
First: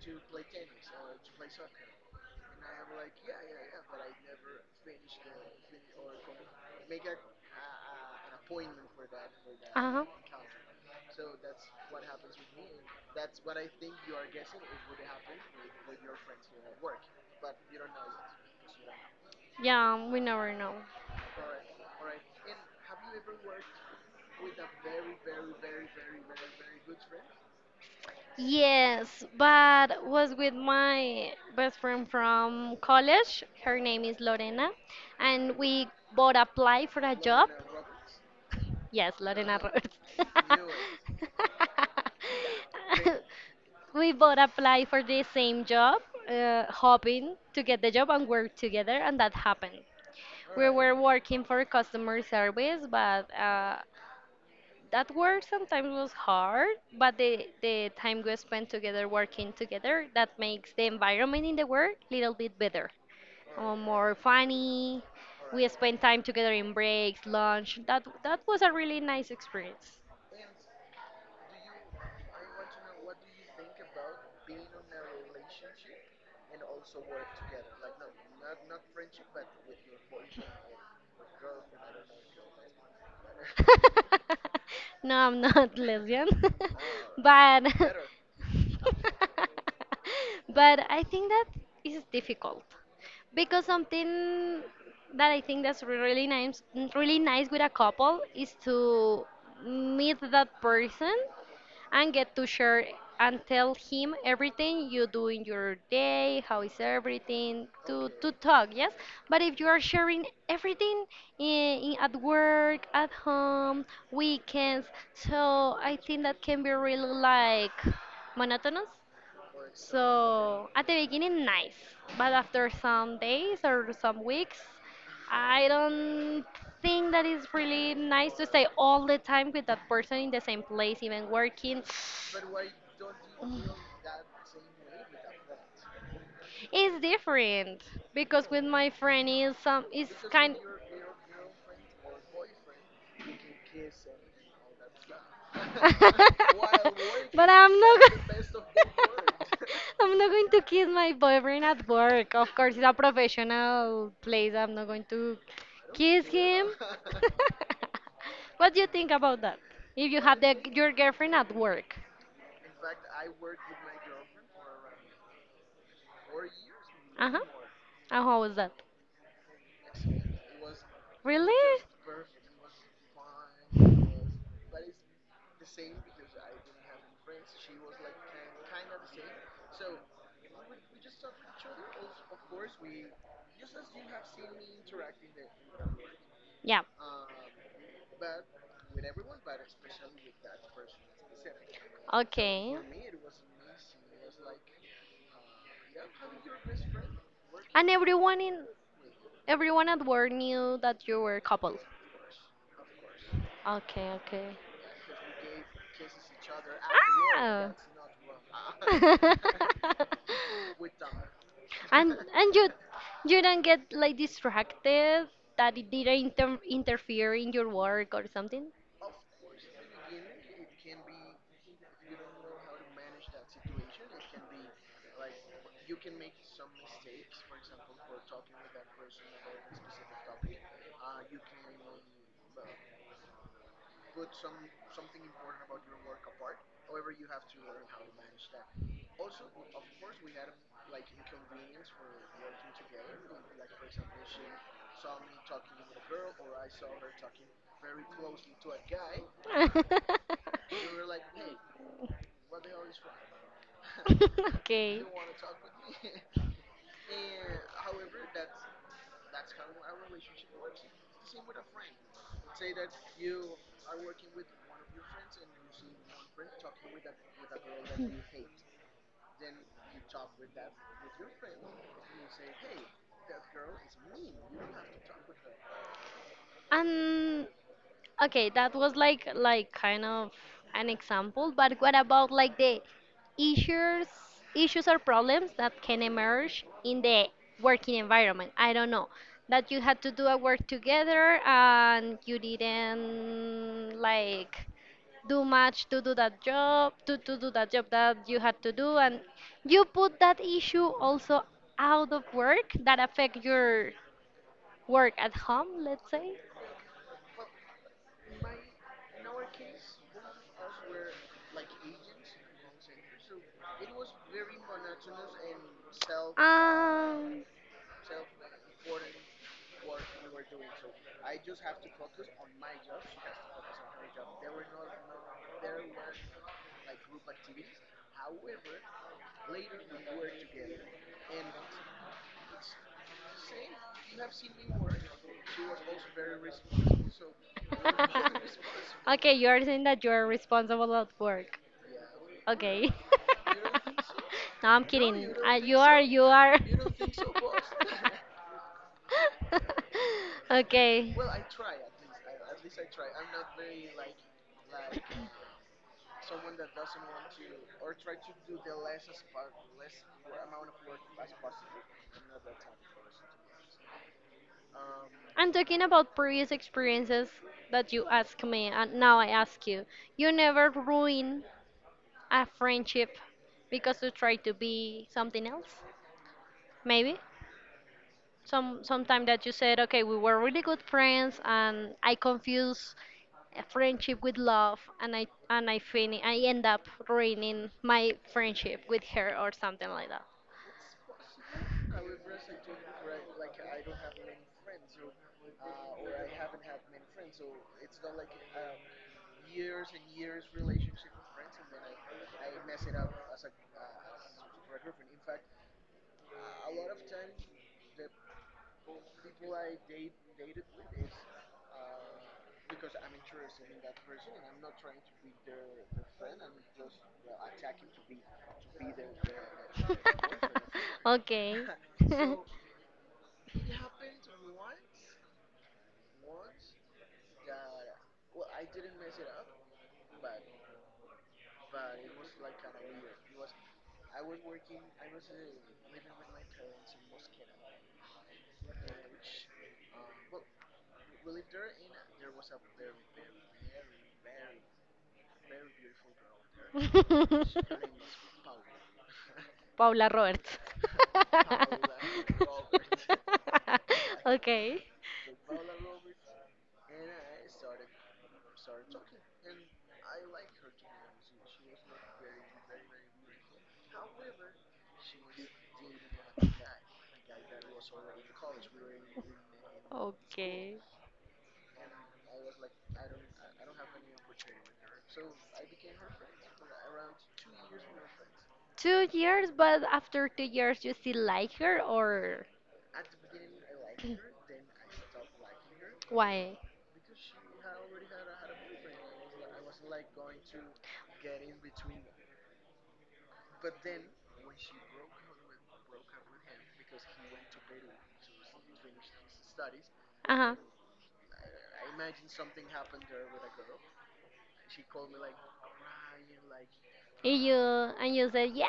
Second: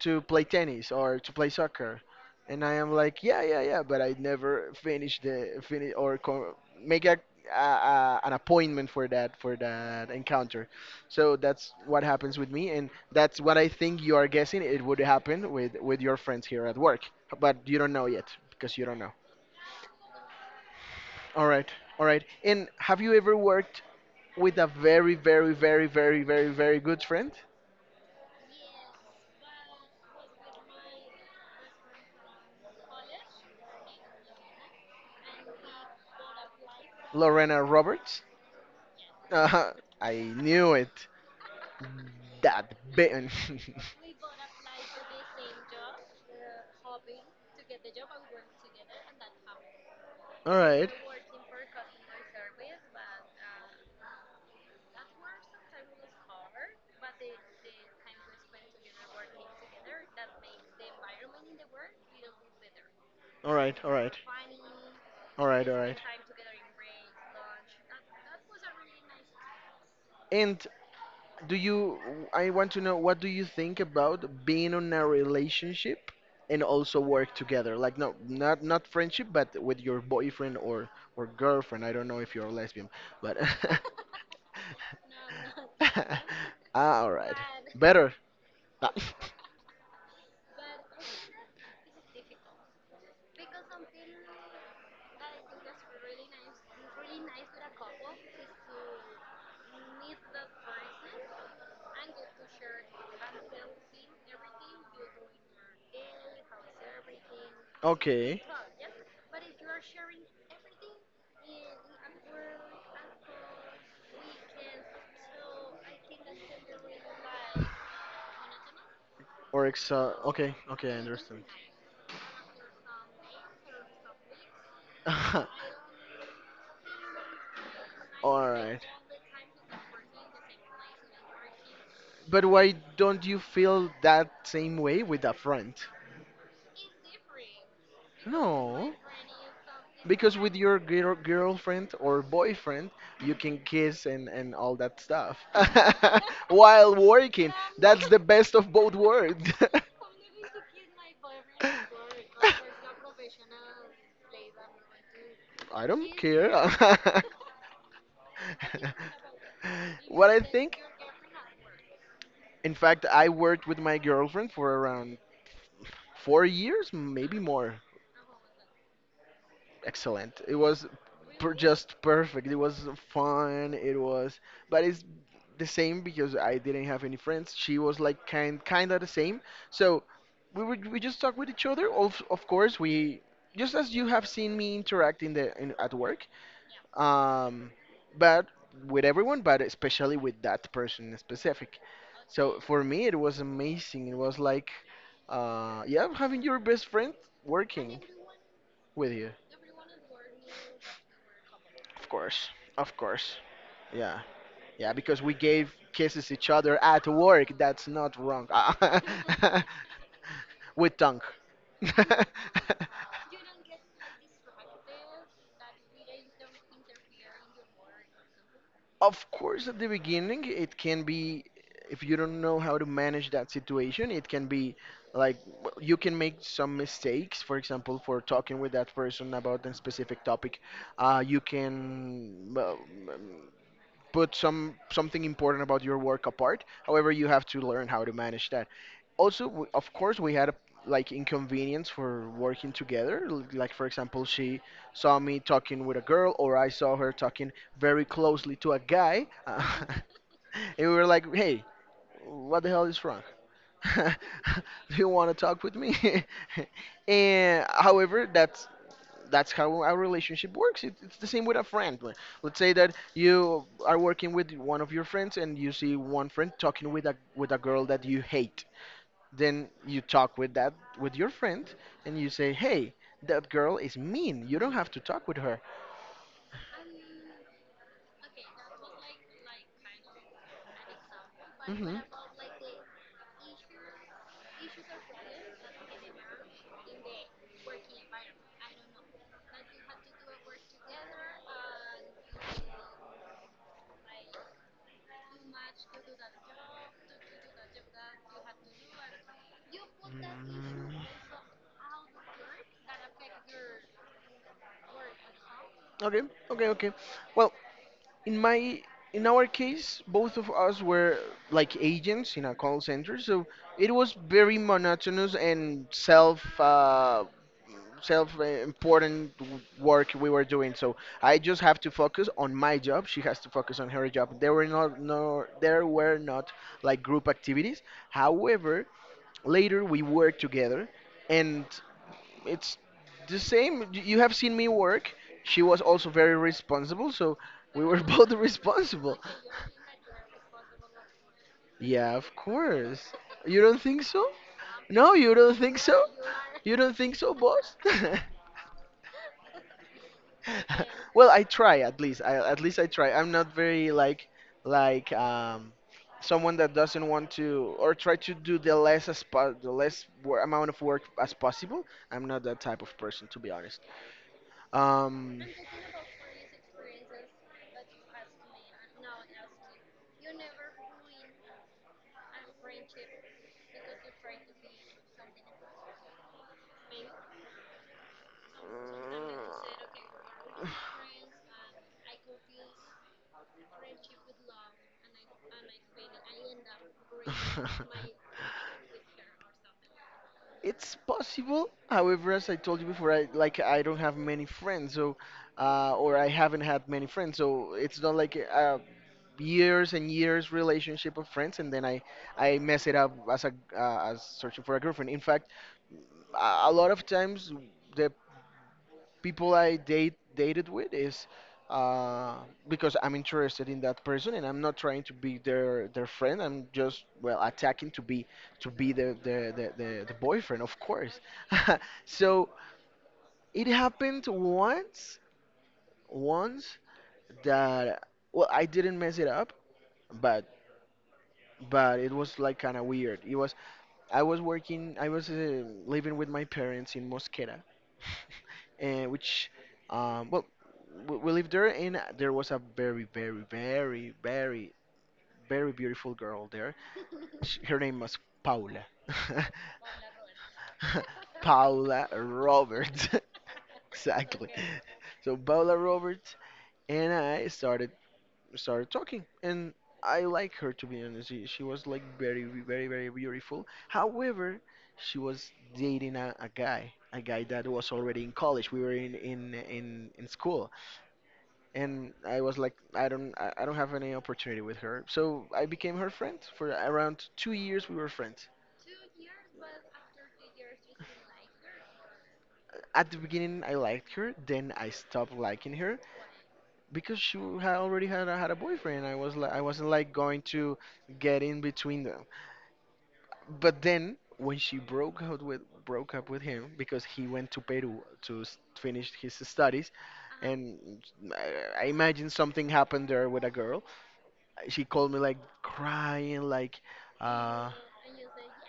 S1: to play tennis or to play soccer," and I am like, "Yeah, yeah, yeah," but I never finish the finish or co- make a, a, a an appointment for that for
S2: Uh huh.
S1: that encounter. So that's what happens with me, and that's what I think you are guessing it would happen with with your friends here at work, but you don't know yet because you don't know.
S2: Yeah, um, we never know.
S1: All right, all right. And have you ever worked with a very, very, very, very, very, very good friend,
S2: Yes, but was with my best friend from college. Her name is Lorena, and we both applied for a job.
S1: Lorena Roberts?
S2: Yes, Lorena
S1: Uh,
S2: Roberts.
S1: I knew it. That bit.
S2: We both applied for the same job, uh, hoping to get the job and work together, and that happened.
S1: All
S2: We
S1: right,
S2: were working for customer service, but uh, that work sometimes was hard. But the, the time we spent together working together, that makes the environment in the work a little bit better
S1: all
S2: or
S1: right, all
S2: more
S1: right,
S2: funny.
S1: all
S2: We
S1: right, all right.
S2: spent time together in breaks, lunch. That that was a really nice experience.
S1: And Do you, I want to know, what do you think about being in a relationship and also work together? Like, no, not not friendship, but with your boyfriend or or girlfriend. I don't know if you're a lesbian, but
S2: I don't know. No, I'm not lesbian, oh,
S1: ah, all right,
S2: but
S1: better. Ah,
S2: but I think that is difficult because something that I think that's really nice, really nice with a couple is to meet that person and get to share and tell him everything you do in your day, how is everything, to, to
S1: okay,
S2: talk, yes? But if you are sharing everything in, in, at work, at home, weekends, so I think that can be really like monotonous.
S1: or exa. Okay,
S2: So at
S1: okay, I
S2: the beginning,
S1: understand.
S2: nice, but after some days or some weeks, I don't think that it's really nice to
S1: All
S2: stay
S1: right.
S2: all the time with that person in the same place, even working.
S1: But why don't you feel that same way with a friend?
S2: It's different because with my
S1: No.
S2: friend is some is
S1: Because with
S2: kind.
S1: your girl, girlfriend or boyfriend, you can kiss and, and all that stuff while
S2: But
S1: working.
S2: I'm not.
S1: That's the best of both
S2: Go-
S1: worlds.
S2: I'm not going to kiss my boyfriend at work. Of course, it's a professional place. I'm not going to
S1: I don't
S2: kiss
S1: care.
S2: him. What do you think about that? If you
S1: What
S2: have
S1: I
S2: the,
S1: think,
S2: your girlfriend at work.
S1: in fact, I worked with my girlfriend for around four years,
S2: Uh-huh. Uh
S1: maybe
S2: huh.
S1: more.
S2: And how was that?
S1: Excellent. It was
S2: Really?
S1: per- just perfect. It was fun. It was, but it's the same because I didn't have any friends. She was like kind kind of the same. So we would we just talk with each other. Of of course we just as you have seen me interact in the in, at work.
S2: Yeah.
S1: Um, but with everyone, but especially with that person in specific. So
S2: Okay.
S1: for me it was amazing. It was like, uh, yeah, having your best friend
S2: And
S1: working
S2: everyone in
S1: with you.
S2: Everyone at work knew that you were a couple.
S1: Of course, of course.
S2: Okay.
S1: Yeah,
S2: Okay.
S1: yeah, because we gave kisses each other at work.
S2: Ah.
S1: That's not wrong. With tongue.
S2: and and you you don't get like distracted that it didn't inter- interfere in your work or something.
S1: Of course, at the beginning, it can be, if you don't know how to manage that situation, it can be like w- you can make some mistakes. For example, for talking with that person about a specific topic, uh, you can well, put some something important about your work apart. However, you have to learn how to manage that. Also, w- of course, we had a, like inconvenience for working together. L- Like for example, she saw me talking with a girl, or I saw her talking very closely to a guy, uh, and we were like, "Hey, what the hell is wrong? Do
S2: Okay.
S1: you want to talk with me?" And however, that's that's how our relationship works. It, it's the same with a friend. Like, let's say that you are working with one of your friends and you see one friend talking with a with a girl that you hate. Then you talk with that with your friend and you say, "Hey, that girl is mean. You don't have to talk with her."
S2: And okay, that was like like kind of an example, but what
S1: Hmm.
S2: about like the issues issues or problems that can emerge in the working environment? I don't know. That you had to do a work together and you didn't like do much to do that job, to, to do that job that you had to do and you put that issue
S1: Mm.
S2: also out of work that affect your work at home, let's
S1: Okay,
S2: say?
S1: okay, okay. Well, in my in our case both of us were like agents in a call center, so it was very monotonous and self uh, self uh, important w- work we were doing. So I just have to focus on my job. She has to focus on her job. There were not no there were not like group activities. However, later we were together, and it's the same. Y- You have seen me work. She was
S2: Um,
S1: also very responsible, so we were both responsible.
S2: okay, you are saying that you are responsible at work.
S1: Yeah, of
S2: Okay.
S1: course. You don't think so?
S2: No, I'm
S1: No,
S2: kidding.
S1: you don't
S2: Uh,
S1: think
S2: you are,
S1: so?
S2: you are.
S1: You don't think so, boss?
S2: Okay.
S1: Well, I try at least. I at least I try. I'm not very like like um someone that doesn't want to or try to do the less as po- the less wor- amount of work as possible. I'm not that type of person to be honest. Um
S2: I'm talking about previous experiences that you asked me, and now I ask you. You never ruin a friendship because you try to be something else? Maybe? Some sometime that you said okay we were really good friends and I confuse a friendship with love and i and i fin- I end up ruining my friendship with her or something like that.
S1: It's possible. However, as I told you before, I like I don't have many friends, so uh, or I haven't had many friends, so it's not like a years and years relationship of friends, and then I I mess it up as a uh, as searching for a girlfriend. In fact, a a lot of times the people I date dated with is uh, because I'm interested in that person and I'm not trying to be their their friend. I'm just well attacking to be to be the the the, the, the boyfriend, of course.
S2: Okay.
S1: So it happened once once that, well, I didn't mess it up, but but it was like kind of weird. It was. I was working, I was uh, living with my parents in Mosquera, and which, um, well, we we lived there, and there was a very, very, very, very, very beautiful girl there. Sh- Her name was Paula.
S2: Paula Roberts.
S1: Paula Roberts, exactly.
S2: Okay,
S1: So Paula Roberts and I started started talking, and I like her to be honest. She, she was like very very very beautiful. However, she was dating a, a guy a guy that was already in college. We were in in in, in school,
S2: okay.
S1: and I was like, i don't I, I don't have any opportunity with her, so I became her friend for around two years. We were friends.
S2: Two years, but after two years you still like her or
S1: At the beginning I liked her, then I stopped liking her
S2: why?
S1: because she had already had a, had a boyfriend. I was like, I wasn't like going to get in between them. But then when she broke out with broke up with him because he went to Peru to s- finish his studies,
S2: Uh-huh.
S1: and uh, I imagine something happened there with a girl. She called me like crying, like,
S2: And You
S1: uh,
S2: and you said yeah.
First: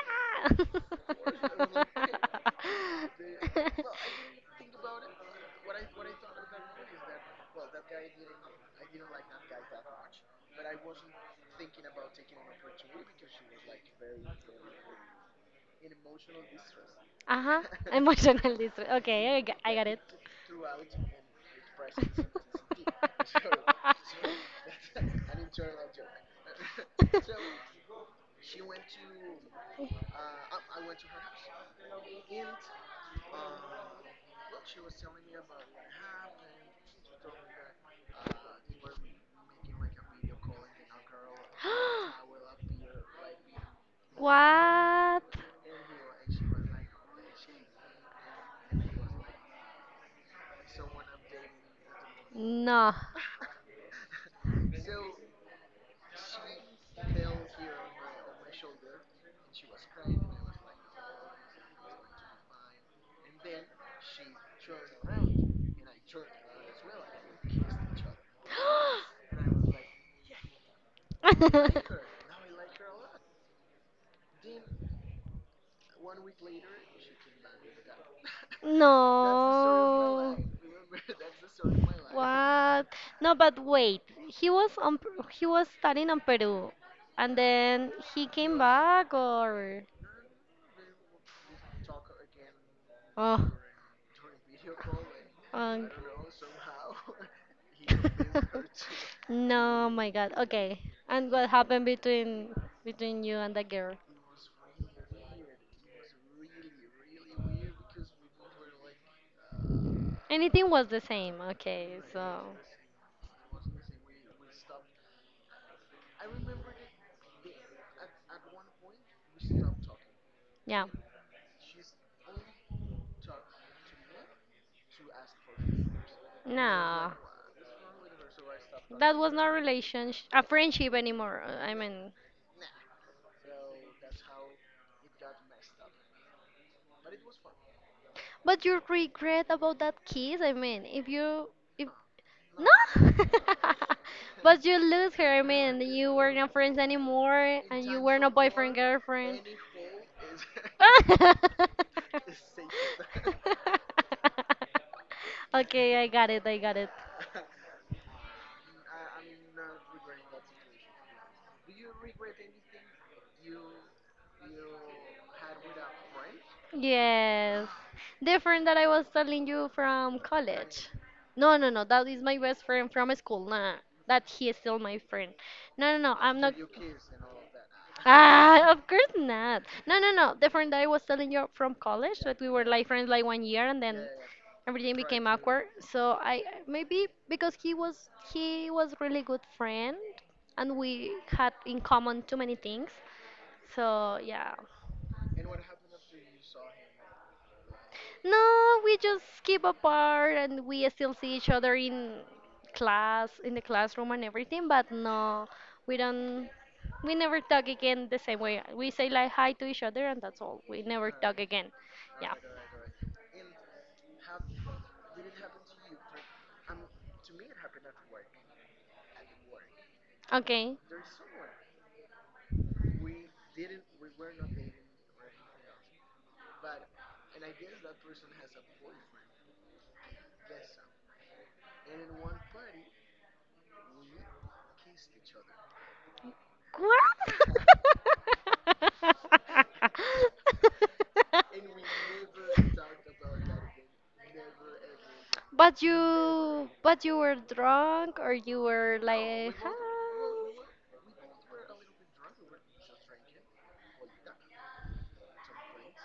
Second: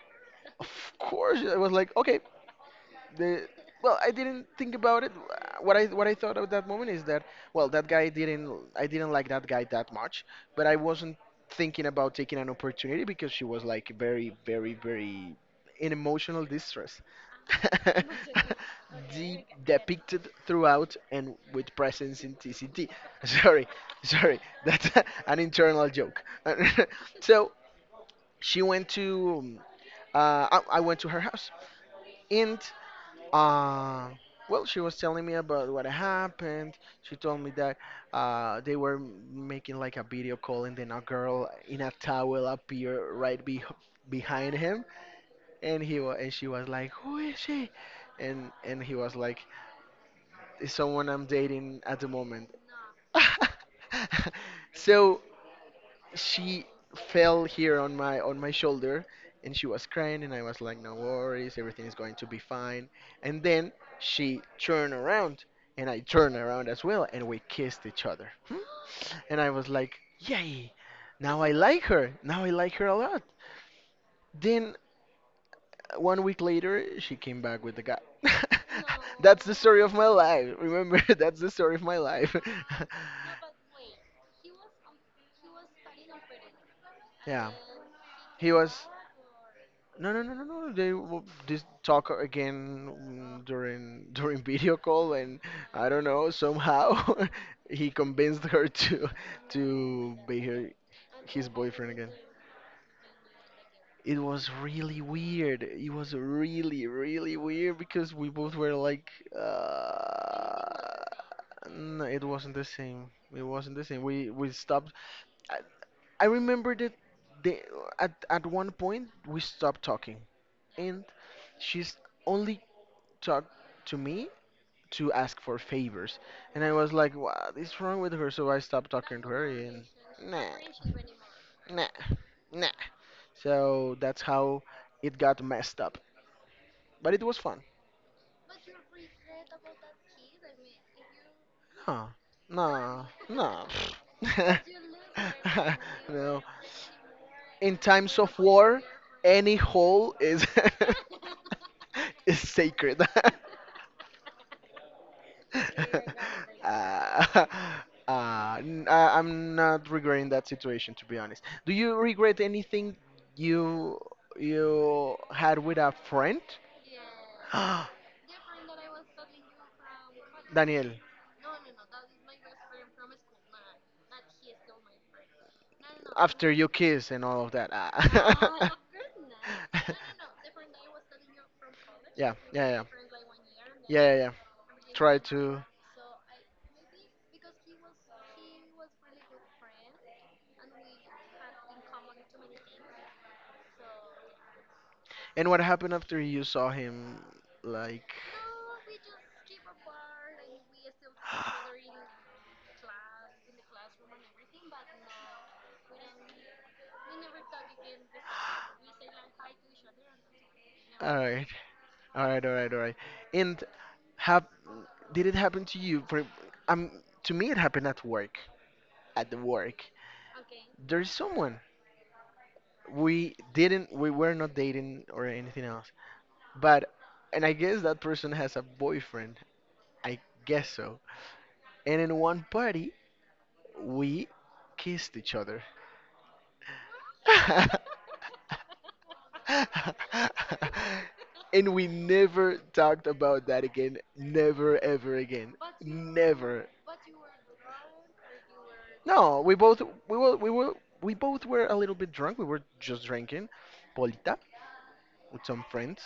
S1: of course. I was like, okay, the, well, I didn't think about it. What i what i thought at that moment is that, well, that guy didn't I didn't like that guy that much, but I wasn't thinking about taking an opportunity because she was like very very very in emotional distress.
S2: Uh-huh. Emotional distress. Okay, I
S1: De-
S2: got, I got
S1: depicted throughout and with presence in tct. Sorry, sorry that's an internal joke. So she went to um,
S2: it.
S1: uh, I, I went to her house, and uh, well, she was telling me about what happened. She told me that uh, they were making like a video call, and then a girl in a towel appeared right be behind him,
S2: What?
S1: and he wa and she was like, "Who is she?" And and he was like, "It's someone I'm dating at the moment."
S2: No.
S1: So she fell here on my on my shoulder, and she was crying, and I was like, no worries, everything is going to be fine. And then she turned around, and I turned around as well, and we kissed each other. And I was like, yay, now I like her, now I like her a lot. Then uh, one week later she came back with the guy. That's the story of my
S2: No.
S1: life, remember? That's the story of my life.
S2: What? No, but wait. He was on, he was studying in Peru, and
S1: Yeah,
S2: then he
S1: he
S2: came
S1: was
S2: back, or
S1: no, no, no, no, no. They will just talk again, mm,
S2: oh,
S1: during during video call, and
S2: um,
S1: I don't know. Somehow, he convinced her to
S2: no, my
S1: to
S2: God.
S1: be her
S2: Okay, and what
S1: his
S2: happened
S1: boyfriend again.
S2: between between you and the girl?
S1: It was really weird. It was really, really weird because we both were like, uh,
S2: Anything was the same. Okay,
S1: no, it
S2: so
S1: wasn't the same. It wasn't the same. We we stopped. I, I remember that they, at at one point we stopped talking.
S2: yeah.
S1: And she's only talked to me to ask for favors. And I was like,
S2: No,
S1: what is wrong with her? So I stopped
S2: that
S1: talking to
S2: was
S1: her,
S2: not
S1: and
S2: relationship, a
S1: nah,
S2: friendship anymore. Uh, I
S1: nah,
S2: mean,
S1: nah. So that's how it got messed up. But it was fun.
S2: but you regret about that kiss. I mean, if you if
S1: No, no,
S2: no,
S1: no.
S2: but you lose her. I mean, you were
S1: No.
S2: not friends anymore,
S1: In
S2: and you
S1: times
S2: were not
S1: of
S2: boyfriend
S1: war,
S2: girlfriend.
S1: any hole is is sacred.
S2: Okay, I got it. I got it.
S1: uh, uh, n- uh, I'm not regretting that situation to be honest. Do you regret anything you you had with a friend?
S2: Yes. The friend that I was telling you from college.
S1: Daniel,
S2: No, no, no. That is my best friend from school. Nah, that he is still my friend. No, no, no. I'm
S1: after
S2: not.
S1: you kiss and all of that. Ah.
S2: Ah, of course not. No, no, no. The friend that I was telling you from college
S1: Yeah,
S2: that we were
S1: yeah, yeah,
S2: like friends like one year and then
S1: yeah, yeah, yeah.
S2: everything
S1: Try
S2: became
S1: to.
S2: awkward. So I maybe because he was he was really good friend and we had in common too many things. So yeah.
S1: And what happened after you saw him? Like.
S2: No, we just keep apart and we still see each other in class, in the classroom and everything, but no, we don't, we never talk again the same way. We say like hi to each other and that's all. We never
S1: All
S2: talk
S1: right,
S2: again.
S1: all
S2: Yeah.
S1: right, all right, all right. And have did it happen to you? For um, to me, it happened at work. At the work,
S2: Okay.
S1: there's someone, we didn't, we were not dating or anything else. But, and I guess that person has a boyfriend. I guess so. And in one party, we kissed each other.
S2: What?
S1: And we never talked about that again. Never ever again.
S2: But
S1: Never.
S2: you, but you were drunk, or you were
S1: No, we
S2: like,
S1: both we were
S2: "Hi."
S1: we were we both were a little bit drunk. We were just drinking polita with some friends,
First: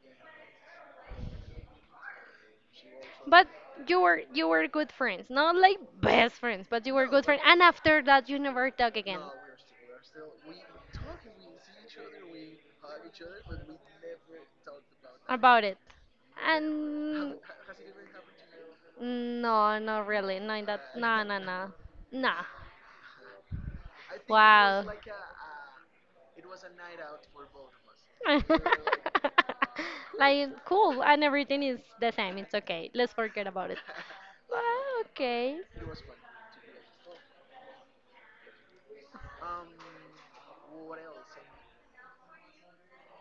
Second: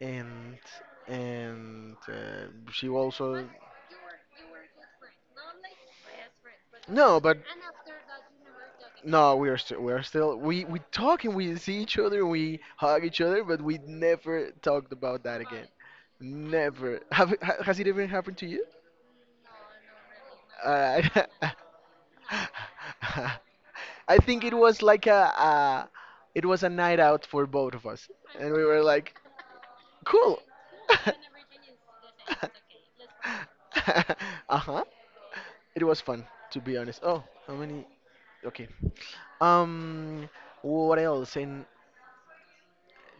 S1: and and uh, she also
S2: But you were, you were good friends, not like best friends, but you were
S1: no,
S2: good
S1: but.
S2: friends. And after that, you never talk again.
S1: No, we are still we are still we we talk and we see each other, we hug each other, but we never talked about that
S2: About
S1: again.
S2: it,
S1: Never. Have
S2: and
S1: it- ha- has it ever happened to you?
S2: mm, no, not really. No, in that.
S1: Uh,
S2: No, no, no. Nah.
S1: I think it was
S2: Wow.
S1: like a, a it was a night out for both of us, and we were like, cool.
S2: Like, cool, and everything is the same. It's okay. Let's forget about it.
S1: Uh-huh.
S2: Well, okay.
S1: It was fun, to be honest. Oh, how many? Okay. Um, what else? And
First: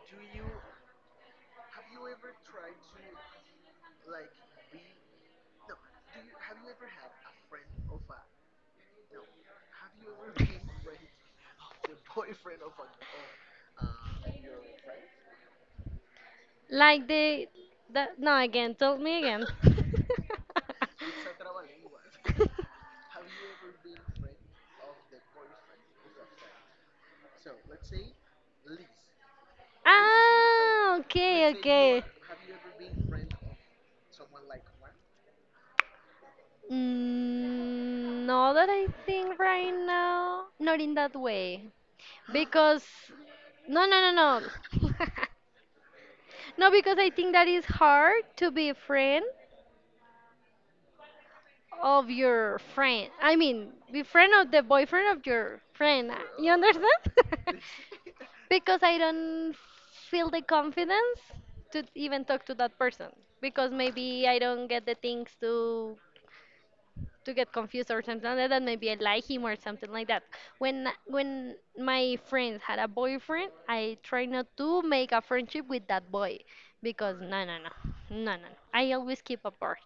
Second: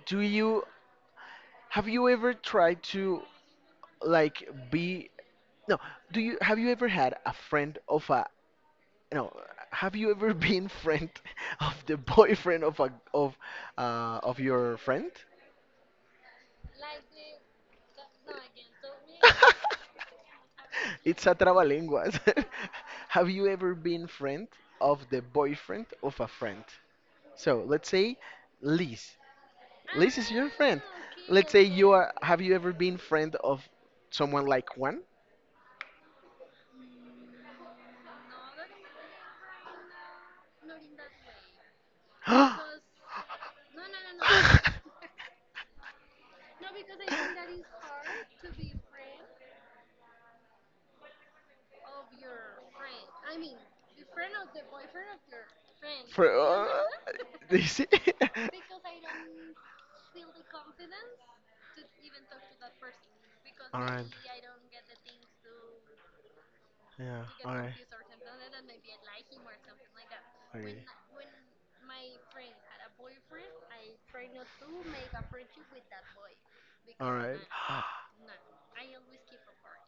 S1: do you? Have you ever tried to like be no, do you have you ever had a friend of a no, have you ever been friend of the boyfriend of a of uh of your friend?
S2: Like the, the no again. Tell me again.
S1: It's a trabalenguas. Have you ever been friend of the boyfriend of a friend? So let's say Liz. Liz is your friend.
S2: Ah, okay,
S1: Let's say you
S2: okay.
S1: are. Have you ever been friend of someone like Juan?
S2: Mm, no, that I think right now, not in that way. Because no no no no no because I think that is hard to be a friend of your friend, I mean be friend of the boyfriend of
S1: No,
S2: your friend,
S1: For,
S2: you
S1: uh,
S2: understand?
S1: is it?
S2: Because I don't feel the confidence to even talk to that person, because
S1: Alright.
S2: maybe I don't get the things to
S1: Yeah,
S2: to get
S1: alright.
S2: confused or something like that, and maybe I like him or something like that.
S1: Okay.
S2: When when my friends had a boyfriend, I try not to make a friendship with that boy because
S1: Alright.
S2: no no no no no. No. I always keep apart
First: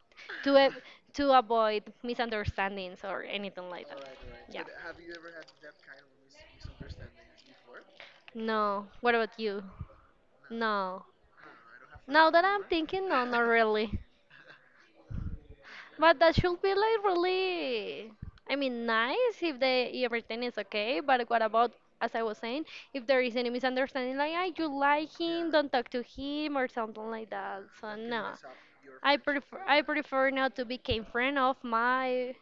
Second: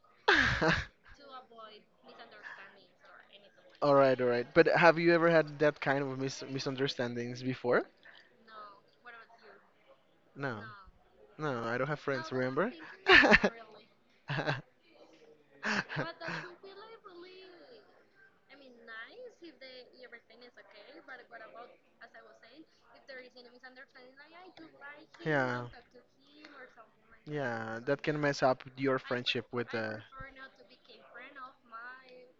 S2: to a, to avoid misunderstandings or anything like that.
S1: Alright, alright.
S2: Yeah.
S1: But have you ever had that kind of mis misunderstandings before?
S2: No. What about you?
S1: No.
S2: No.
S1: No, I don't have
S2: Now
S1: friends,
S2: that I'm
S1: remember?
S2: thinking, no, not really. But that should be like really, I mean, nice if they everything is okay. But what about, as I was saying, if there is any misunderstanding, like I you like him,
S1: Yeah.
S2: don't talk to him or something like that.
S1: Yeah,
S2: So
S1: that can
S2: no,
S1: mess up your
S2: I
S1: friendship
S2: prefer
S1: with
S2: I
S1: the.
S2: prefer not to become friend of my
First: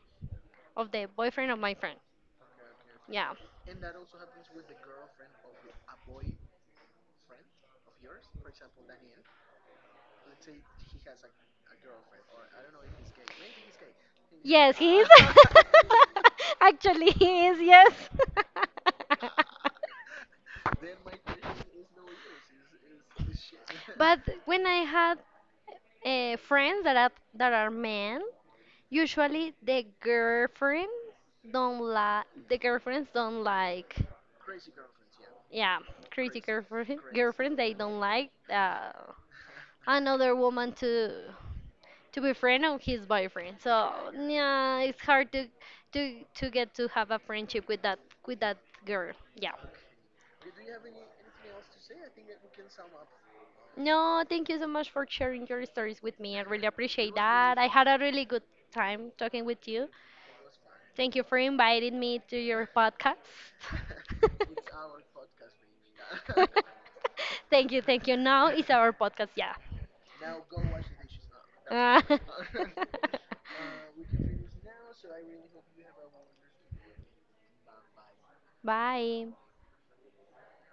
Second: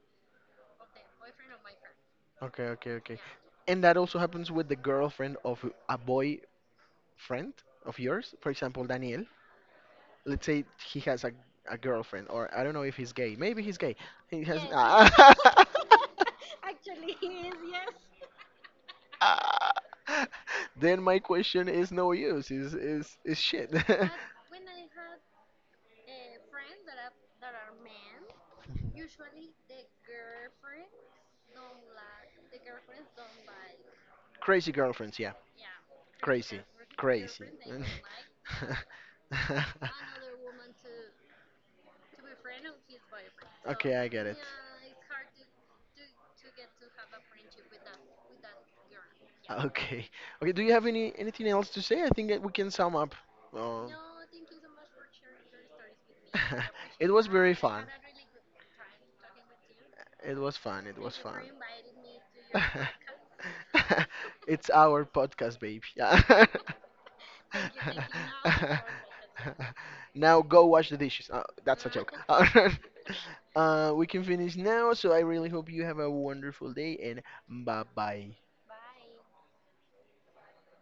S2: of the boyfriend of my friend.
S1: Okay, okay, okay.
S2: Yeah.
S1: And that also happens with the girlfriend of a boy friend of yours. For example, Daniel. Let's say he has a, a girlfriend, or I don't know if he's gay. Maybe he's gay. He has.
S2: Yes, he is. Actually, he is.
S1: Ah.
S2: Yes.
S1: Then my question is no use. Is is is shit.
S2: But when I had uh, friends that are, that are men, usually the girlfriend don't like the girlfriends don't like
S1: Crazy girlfriends, yeah,
S2: yeah crazy
S1: crazy,
S2: girlfriend
S1: crazy.
S2: girlfriend they don't like uh, another woman to to be friend of his boyfriend. So
S1: Okay, I get it.
S2: yeah, it's hard to to to get to have a friendship with that with that girl. Yeah.
S1: Okay, okay. Do you have any anything else to say? I think that we can sum up. Uh,
S2: No, thank you so much for sharing your stories with me. I really
S1: it
S2: appreciate
S1: was very
S2: that. I
S1: fun.
S2: had a really good time talking with you.
S1: It was fun. It was
S2: Thank you for
S1: fun.
S2: inviting me to your podcast.
S1: It's our podcast, baby.
S2: Thank you, thank you. Now it's our podcast, yeah.
S1: Now go wash the dishes. Uh, that's a
S2: Uh,
S1: joke. Uh, uh, we can finish now, so I really hope you have a wonderful day and bye bye.
S2: bye.